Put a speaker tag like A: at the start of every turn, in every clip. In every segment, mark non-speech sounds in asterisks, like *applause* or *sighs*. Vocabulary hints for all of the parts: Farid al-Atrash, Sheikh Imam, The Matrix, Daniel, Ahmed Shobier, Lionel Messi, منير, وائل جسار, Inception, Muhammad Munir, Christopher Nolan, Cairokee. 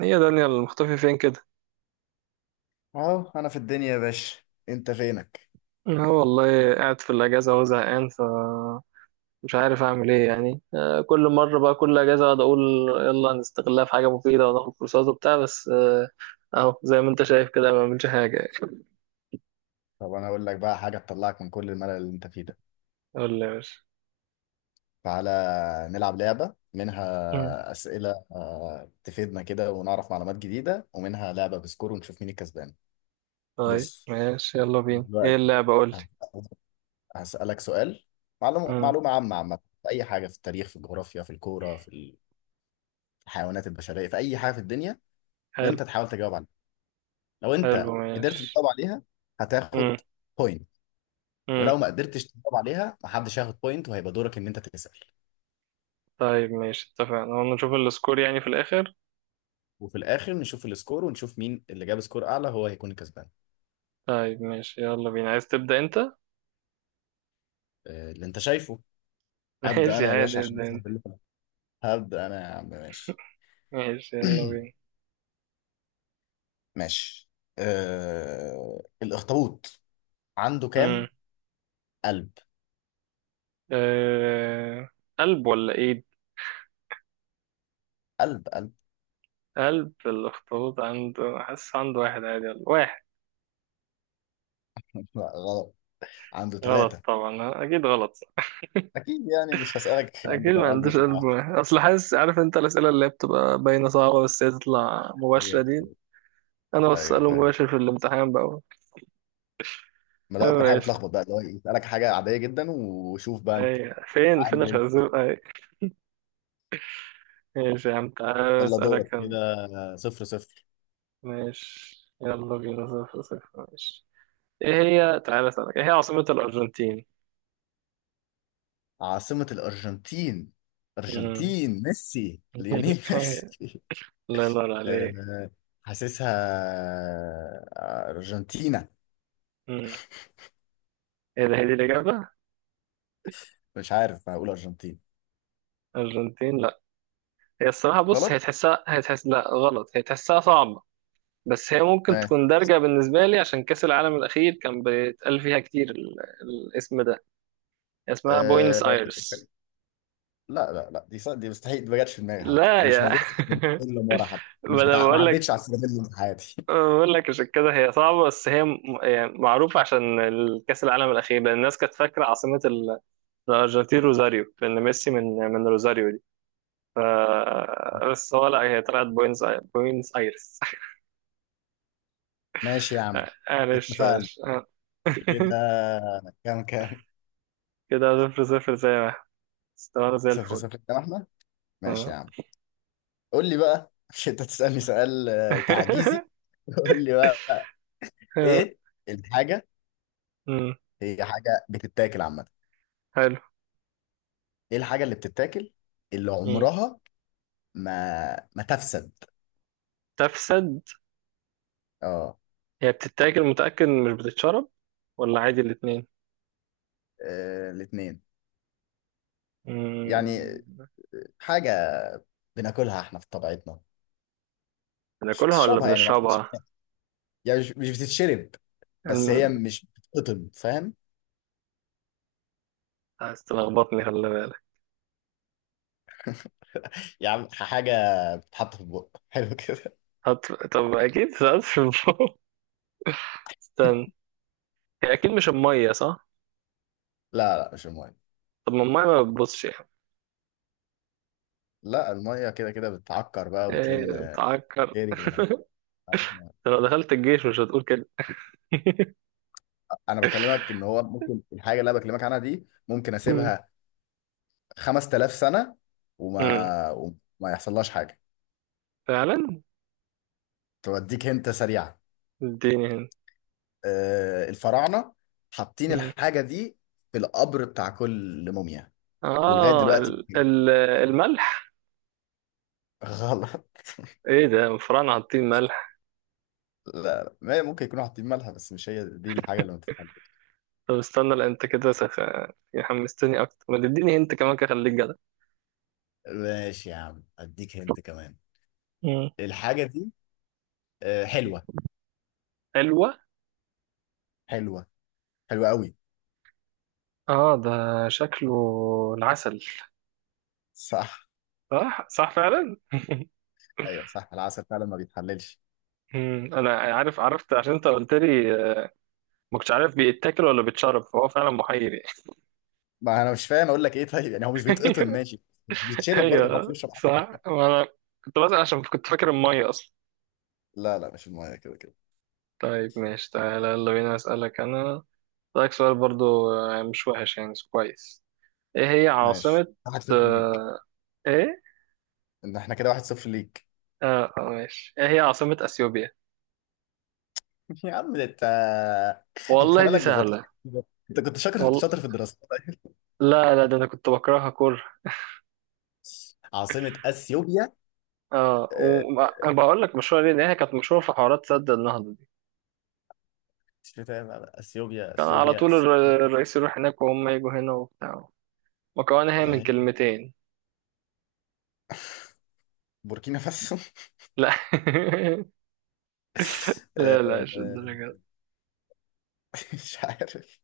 A: هي دانيال المختفي فين كده؟
B: اهو انا في الدنيا يا باشا. انت فينك؟
A: اه والله قاعد في الاجازه وهو زهقان فمش عارف اعمل ايه يعني، كل مره بقى، كل اجازه اقعد اقول يلا نستغلها في حاجه مفيده وناخد كورسات وبتاع بس. اهو زي ما انت شايف كده، ما بعملش حاجه يعني.
B: طب انا اقول لك بقى حاجه تطلعك من كل الملل اللي انت فيه ده.
A: قول لي يا باشا.
B: تعالى نلعب لعبه،
A: مم.
B: منها اسئله تفيدنا كده ونعرف معلومات جديده، ومنها لعبه بسكور ونشوف مين الكسبان.
A: طيب
B: بص
A: ماشي، يلا بينا، ايه
B: دلوقتي،
A: اللعبه؟ قول لي.
B: هسالك سؤال. معلومه
A: مم.
B: معلومه عامه في اي حاجه، في التاريخ، في الجغرافيا، في الكوره، في الحيوانات البشريه، في اي حاجه في الدنيا.
A: حلو.
B: وانت تحاول تجاوب عليها. لو
A: حلو
B: انت قدرت
A: ماشي.
B: تجاوب عليها
A: مم.
B: هتاخد بوينت،
A: مم.
B: ولو ما قدرتش تجاوب عليها محدش هياخد بوينت، وهيبقى دورك ان انت تسأل.
A: طيب ماشي اتفقنا، هو نشوف السكور يعني في الاخر.
B: وفي الاخر نشوف السكور ونشوف مين اللي جاب سكور اعلى، هو هيكون الكسبان.
A: طيب ماشي، يلا بينا، عايز تبدا انت؟ *laughs*
B: اللي انت شايفه. ابدا
A: ماشي
B: انا يا باشا
A: عادي،
B: عشان
A: ابدا
B: صاحب
A: انت.
B: اللي فات. هبدا انا يا عم، ماشي.
A: ماشي
B: *clears throat*
A: يلا
B: ماشي. الاخطبوط عنده
A: بينا.
B: كام قلب؟
A: أه... قلب ولا ايد؟
B: قلب، قلب.
A: قلب الاخطبوط عنده؟ حاسس عنده واحد عادي ولا واحد.
B: *laughs* لا، غلط. عنده
A: غلط
B: ثلاثة.
A: طبعا، اكيد غلط صح.
B: أكيد يعني مش هسألك *laughs* عنده
A: اكيد
B: كام
A: ما
B: قلب
A: عندوش
B: يطلع
A: قلب واحد، اصل حاسس، عارف انت الاسئله اللي هي بتبقى باينه صعبه، بس هي تطلع
B: أيوه.
A: مباشره دي. انا
B: أيوه،
A: بساله
B: فاهم.
A: مباشر في الامتحان بقى.
B: ما ده
A: أيوة
B: أكتر حاجة
A: ماشي.
B: بتلخبط بقى، اللي هو يسألك حاجة عادية جدا وشوف بقى أنت
A: اي فين
B: عامل إيه.
A: الخازوق اي؟ ماشي يا عم، تعالى
B: يلا دورك
A: اسالك أنا.
B: كده. صفر صفر.
A: ماشي يلا بينا، صفر صفر، ماشي. ايه هي؟ تعالى اسالك، ايه هي عاصمه الارجنتين؟
B: عاصمة الأرجنتين.
A: مم.
B: أرجنتين، ميسي، ليونيل
A: *laughs*
B: ميسي.
A: الله ينور
B: *laughs*
A: عليك.
B: آه، حاسسها أرجنتينا.
A: مم. ايه ده؟ هي دي الإجابة؟
B: مش عارف، هقول أرجنتين.
A: أرجنتين؟ لا. هي الصراحة بص، هي
B: غلط.
A: تحسها، هي تحس، لا غلط، هي تحسها صعبة، بس هي ممكن
B: ماشي
A: تكون دارجة بالنسبة لي عشان كأس العالم الأخير كان بيتقال فيها كتير الاسم ده، اسمها
B: أه.
A: بوينس آيرس.
B: لا لا لا، دي دي مستحيل. دي ما جاتش في دماغي حتى.
A: لا
B: دي مش
A: يا،
B: موجودة في السلم اللي ورا حتى،
A: *laughs* ما
B: مش
A: أنا
B: بتاع. ما
A: بقول لك،
B: عدتش على السلم اللي في حياتي.
A: بقول لك عشان كده هي صعبة، بس هي يعني معروفة عشان كأس العالم الأخير، لأن الناس كانت فاكرة عاصمة الأرجنتين روزاريو، لأن ميسي من روزاريو دي ف... بس هو لا، هي طلعت بوينس آيرس.
B: *laughs* ماشي يا عم.
A: معلش
B: اتفقنا
A: معلش.
B: كده.
A: *laughs*
B: كام كام؟
A: كده صفر صفر زي ما احنا استوانا زي
B: صفر
A: الفل.
B: صفر. كام احنا؟ ماشي
A: آه.
B: يا عم. قول لي بقى، *laughs* مش انت تسألني سؤال تعجيزي.
A: *laughs*
B: *laughs* قول لي بقى.
A: آه،
B: ايه الحاجة
A: مم،
B: هي؟ حاجة بتتاكل عامة.
A: حلو.
B: ايه الحاجة اللي بتتاكل اللي
A: مم.
B: عمرها ما تفسد؟
A: تفسد.
B: اه.
A: هي بتتاكل؟ متأكد إن مش بتتشرب ولا عادي الاتنين؟
B: الاتنين. يعني
A: مم،
B: حاجة بناكلها احنا في طبيعتنا. مش
A: بناكلها ولا
B: بتشربها يعني، ما تاخدش.
A: بنشربها؟
B: يعني مش بتتشرب، بس هي
A: الم-
B: مش بتتقطم، فاهم؟
A: عايز تلخبطني، خلي بالك.
B: *laughs* يعني حاجة بتتحط في البق. *laughs* حلو كده.
A: طب أكيد سألت في الموضوع. *laughs* استنى، هي أكيد مش المية، صح؟
B: لا لا، مش المية.
A: طب ما المية ما بتبصش يعني.
B: لا، المية كده كده بتعكر بقى وبتلم
A: إيه تعكر؟ *laughs*
B: جري.
A: أنت لو دخلت الجيش مش هتقول كده. *laughs*
B: انا بكلمك ان هو ممكن الحاجه اللي انا بكلمك عنها دي، ممكن اسيبها 5,000 سنه
A: مم.
B: وما يحصلهاش حاجه.
A: فعلا.
B: توديك هنت سريعه.
A: اديني هنا.
B: الفراعنه حاطين
A: مم.
B: الحاجه دي في القبر بتاع كل موميا، ولغايه
A: اه
B: دلوقتي.
A: ال
B: *laughs*
A: ال الملح.
B: غلط.
A: ايه ده مفران حاطين ملح؟
B: لا لا، ما ممكن يكونوا حاطين مالها، بس مش هي دي الحاجه اللي ما تتحبش.
A: طب استنى، لا انت كده يعني حمستني اكتر، ما تديني انت كمان كده، خليك جدع.
B: ماشي يا عم، اديك هنت كمان.
A: مم.
B: الحاجه دي حلوه،
A: حلوة.
B: حلوه، حلوه قوي.
A: اه ده شكله العسل.
B: صح.
A: صح صح فعلا.
B: ايوه صح، العسل فعلا ما بيتحللش.
A: مم. انا عارف، عرفت عشان انت قلت لي، ما كنتش عارف بيتاكل ولا بيتشرب، فهو فعلا محير يعني.
B: ما انا مش فاهم اقول لك ايه طيب، يعني هو مش بيتقطم،
A: *laughs*
B: ماشي. بيتشرب برضه، محدش
A: ايوه
B: بيشرب عسل.
A: صح، وانا كنت بسأل عشان كنت فاكر المية اصلا.
B: لا لا، مش المايه كده كده.
A: طيب ماشي، تعالى يلا بينا اسألك انا، رأيك سؤال برضو، مش وحش يعني، كويس. ايه هي
B: ماشي،
A: عاصمة،
B: واحد صفر ليك.
A: آه، ايه،
B: ان احنا كده واحد صفر ليك.
A: اه، ماشي، ايه هي عاصمة اثيوبيا؟
B: *laughs* يا عم ده انت. انت
A: والله دي
B: مالك غلط؟
A: سهلة.
B: انت كنت شاطر
A: والله
B: شاطر في الدراسه.
A: لا لا، ده انا كنت بكرهها كره.
B: *laughs* عاصمة اثيوبيا.
A: اه.
B: آه،
A: وبقول لك مشهورة ليه، لأن هي كانت مشهورة في حوارات سد النهضة دي،
B: مش فاهم أنا. اثيوبيا،
A: كان على
B: اثيوبيا.
A: طول الرئيس يروح هناك وهم يجوا هنا وبتاع. مكونة هي من
B: آه،
A: كلمتين.
B: بوركينا فاسو.
A: لا. *laughs*
B: *laughs*
A: لا لا مش
B: آه،
A: الدرجة دي.
B: *laughs* مش عارف.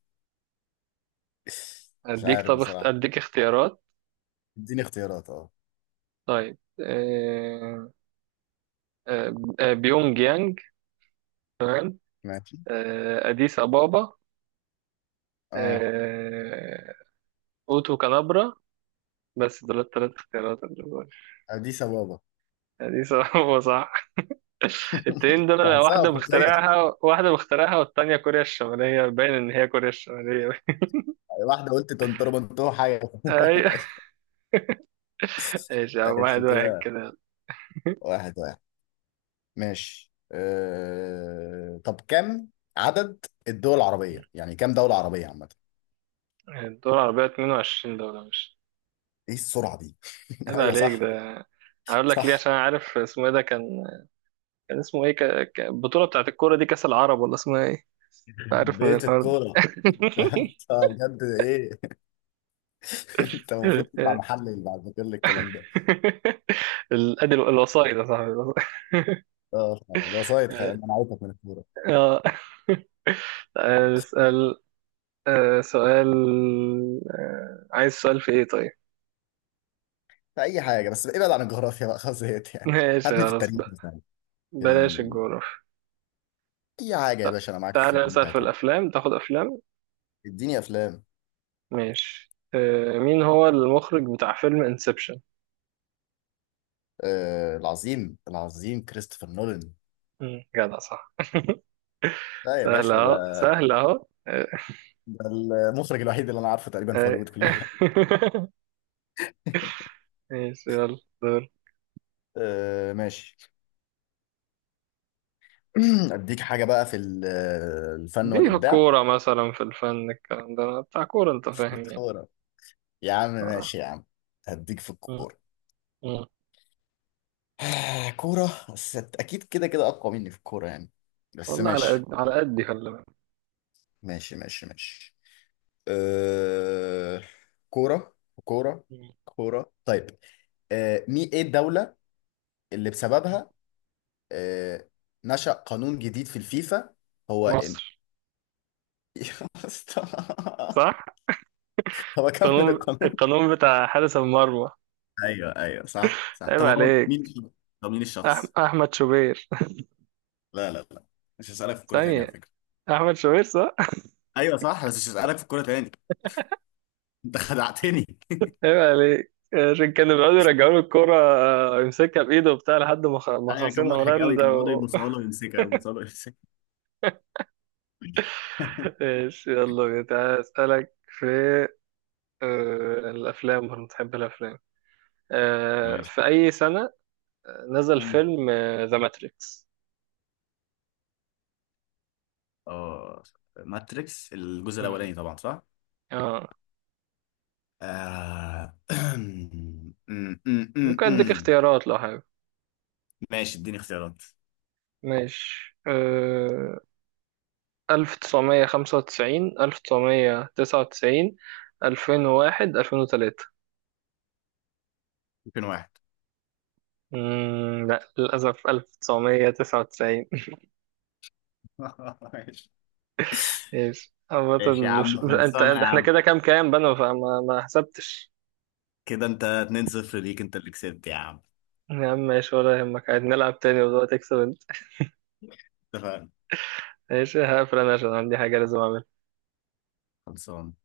B: مش
A: اديك،
B: عارف
A: طب
B: بصراحة.
A: اديك اختيارات.
B: اديني اختيارات، اه.
A: طيب، آه، بيونج يانج،
B: ماشي،
A: أديس أبابا،
B: اه،
A: آه، أوتو كالابرا، بس دول التلات اختيارات اللي دول.
B: اديس ابابا.
A: أديس أبابا صح. *laughs* التنين دول أنا
B: بحسها
A: واحدة
B: افريقية.
A: مخترعها، واحدة مخترعها، والتانية كوريا الشمالية، باين إن هي كوريا الشمالية. *laughs*
B: واحدة قلت تنطر منطور حاجة.
A: أيوة.
B: *laughs*
A: ماشي يا عم، واحد
B: ماشي
A: واحد
B: كده،
A: كده.
B: واحد واحد. ماشي. طب كم عدد الدول العربية؟ يعني كم دولة عربية عامة.
A: الدول العربية 22 دولة، مش؟
B: ايه السرعة دي؟ *laughs*
A: عيب
B: ايوه
A: عليك
B: صح.
A: ده. هقول لك ليه،
B: صح،
A: عشان أنا عارف اسمه ايه، ده كان، كان اسمه ايه البطولة بتاعت الكورة دي كأس العرب ولا اسمها ايه؟ عارف من
B: بيت
A: الحوار ده.
B: الكورة. *laughs* طب بجد ايه؟ *laughs* انت المفروض تطلع
A: *laughs*
B: محلل بعد كل الكلام ده.
A: *laughs* الأدل الوسائط يا صاحبي.
B: اه فعلا. الوسايط انا عارفك من الكورة.
A: آه. *laughs* اسأل. سؤال، عايز سؤال في إيه طيب؟
B: في اي حاجة، بس ابعد عن الجغرافيا بقى، خلاص زهقت
A: *laughs*
B: يعني.
A: ماشي
B: هاتني في
A: خلاص
B: التاريخ
A: بقى،
B: مثلا. في
A: بلاش
B: ال...
A: الجغرافيا.
B: اي حاجة يا
A: لا.
B: باشا، انا معاك في
A: تعالى
B: اللي انت
A: نسأل في
B: هتقوله.
A: الأفلام، تاخد أفلام؟
B: اديني افلام.
A: ماشي، مين هو المخرج بتاع فيلم انسبشن؟
B: العظيم، العظيم كريستوفر نولان.
A: جدع، صح. *laughs*
B: لا يا
A: سهل
B: باشا، ده
A: أهو، سهل أهو،
B: ده المخرج الوحيد اللي انا عارفه تقريبا في
A: آه.
B: هوليوود كلها.
A: *laughs* ماشي، يلا دور.
B: *laughs* ماشي. *clears throat* اديك حاجه بقى الفن
A: دي في
B: والابداع.
A: الكورة مثلا، في الفن الكلام ده بتاع كورة، أنت
B: في
A: فاهم يعني.
B: الكوره؟ يا عم
A: آه.
B: ماشي يا عم، هديك في
A: مم.
B: الكوره.
A: مم.
B: *sighs* كوره، بس اكيد كده كده اقوى مني في الكوره يعني، بس
A: والله على
B: ماشي.
A: قد على قد، خلي بالك.
B: ماشي ماشي ماشي آه، كوره كوره
A: مم.
B: كوره، طيب. مي ايه الدولة اللي
A: مم.
B: بسببها آه، نشأ قانون جديد في الفيفا؟ هو
A: مصر.
B: *laughs* يا اسطى،
A: صح.
B: طب اكمل
A: القانون
B: القانون.
A: القانون بتاع حارس المرمى.
B: ايوه، ايوه، صح، صح.
A: عيب
B: طب هو مين
A: عليك.
B: الشخص؟ طب مين الشخص؟
A: احمد شوبير.
B: لا لا لا، مش هسألك في الكورة تاني على
A: ثانية.
B: فكرة.
A: احمد شوبير صح.
B: ايوه صح، بس مش هسألك في الكورة تاني. انت خدعتني.
A: *laughs* عيب عليك. عشان كانوا بيقعدوا يرجعوا له الكورة، يمسكها بإيده وبتاع لحد ما
B: *laughs*
A: ما
B: ايوه كان
A: خاصين
B: مضحك قوي،
A: هولندا
B: كان بيقعدوا يبصوا له ويمسكها، يبصوا له ويمسكها. *laughs*
A: *laughs* ايش، يلا بينا. تعالى أسألك في الأفلام، وأنا بتحب الأفلام.
B: ماشي.
A: في أي سنة نزل
B: مم.
A: فيلم ذا ماتريكس؟
B: اه، ماتريكس الجزء الاولاني طبعا، صح؟ آه... *clears throat* أم، أم، أم، أم،
A: ممكن أديك
B: أم.
A: اختيارات لو حابب.
B: ماشي، اديني اختيارات.
A: ماشي. 1995، 1999، 2001، 2003.
B: ممكن واحد.
A: لا للأسف، 1999.
B: *laughs* ماشي.
A: *laughs* ماشي عامة.
B: ماشي يا
A: مش
B: عم،
A: مش- أنت
B: خلصانة
A: أنت-
B: يا
A: إحنا
B: عم.
A: كده، كام كام بنا، فما ما حسبتش.
B: كده انت 2-0 ليك، انت اللي كسبت يا عم.
A: يا عم ماشي، ولا يهمك عادي، نلعب تاني ودلوقتي تكسب أنت.
B: اتفقنا،
A: ماشي، هقفل أنا عشان عندي حاجة لازم أعملها.
B: خلصان.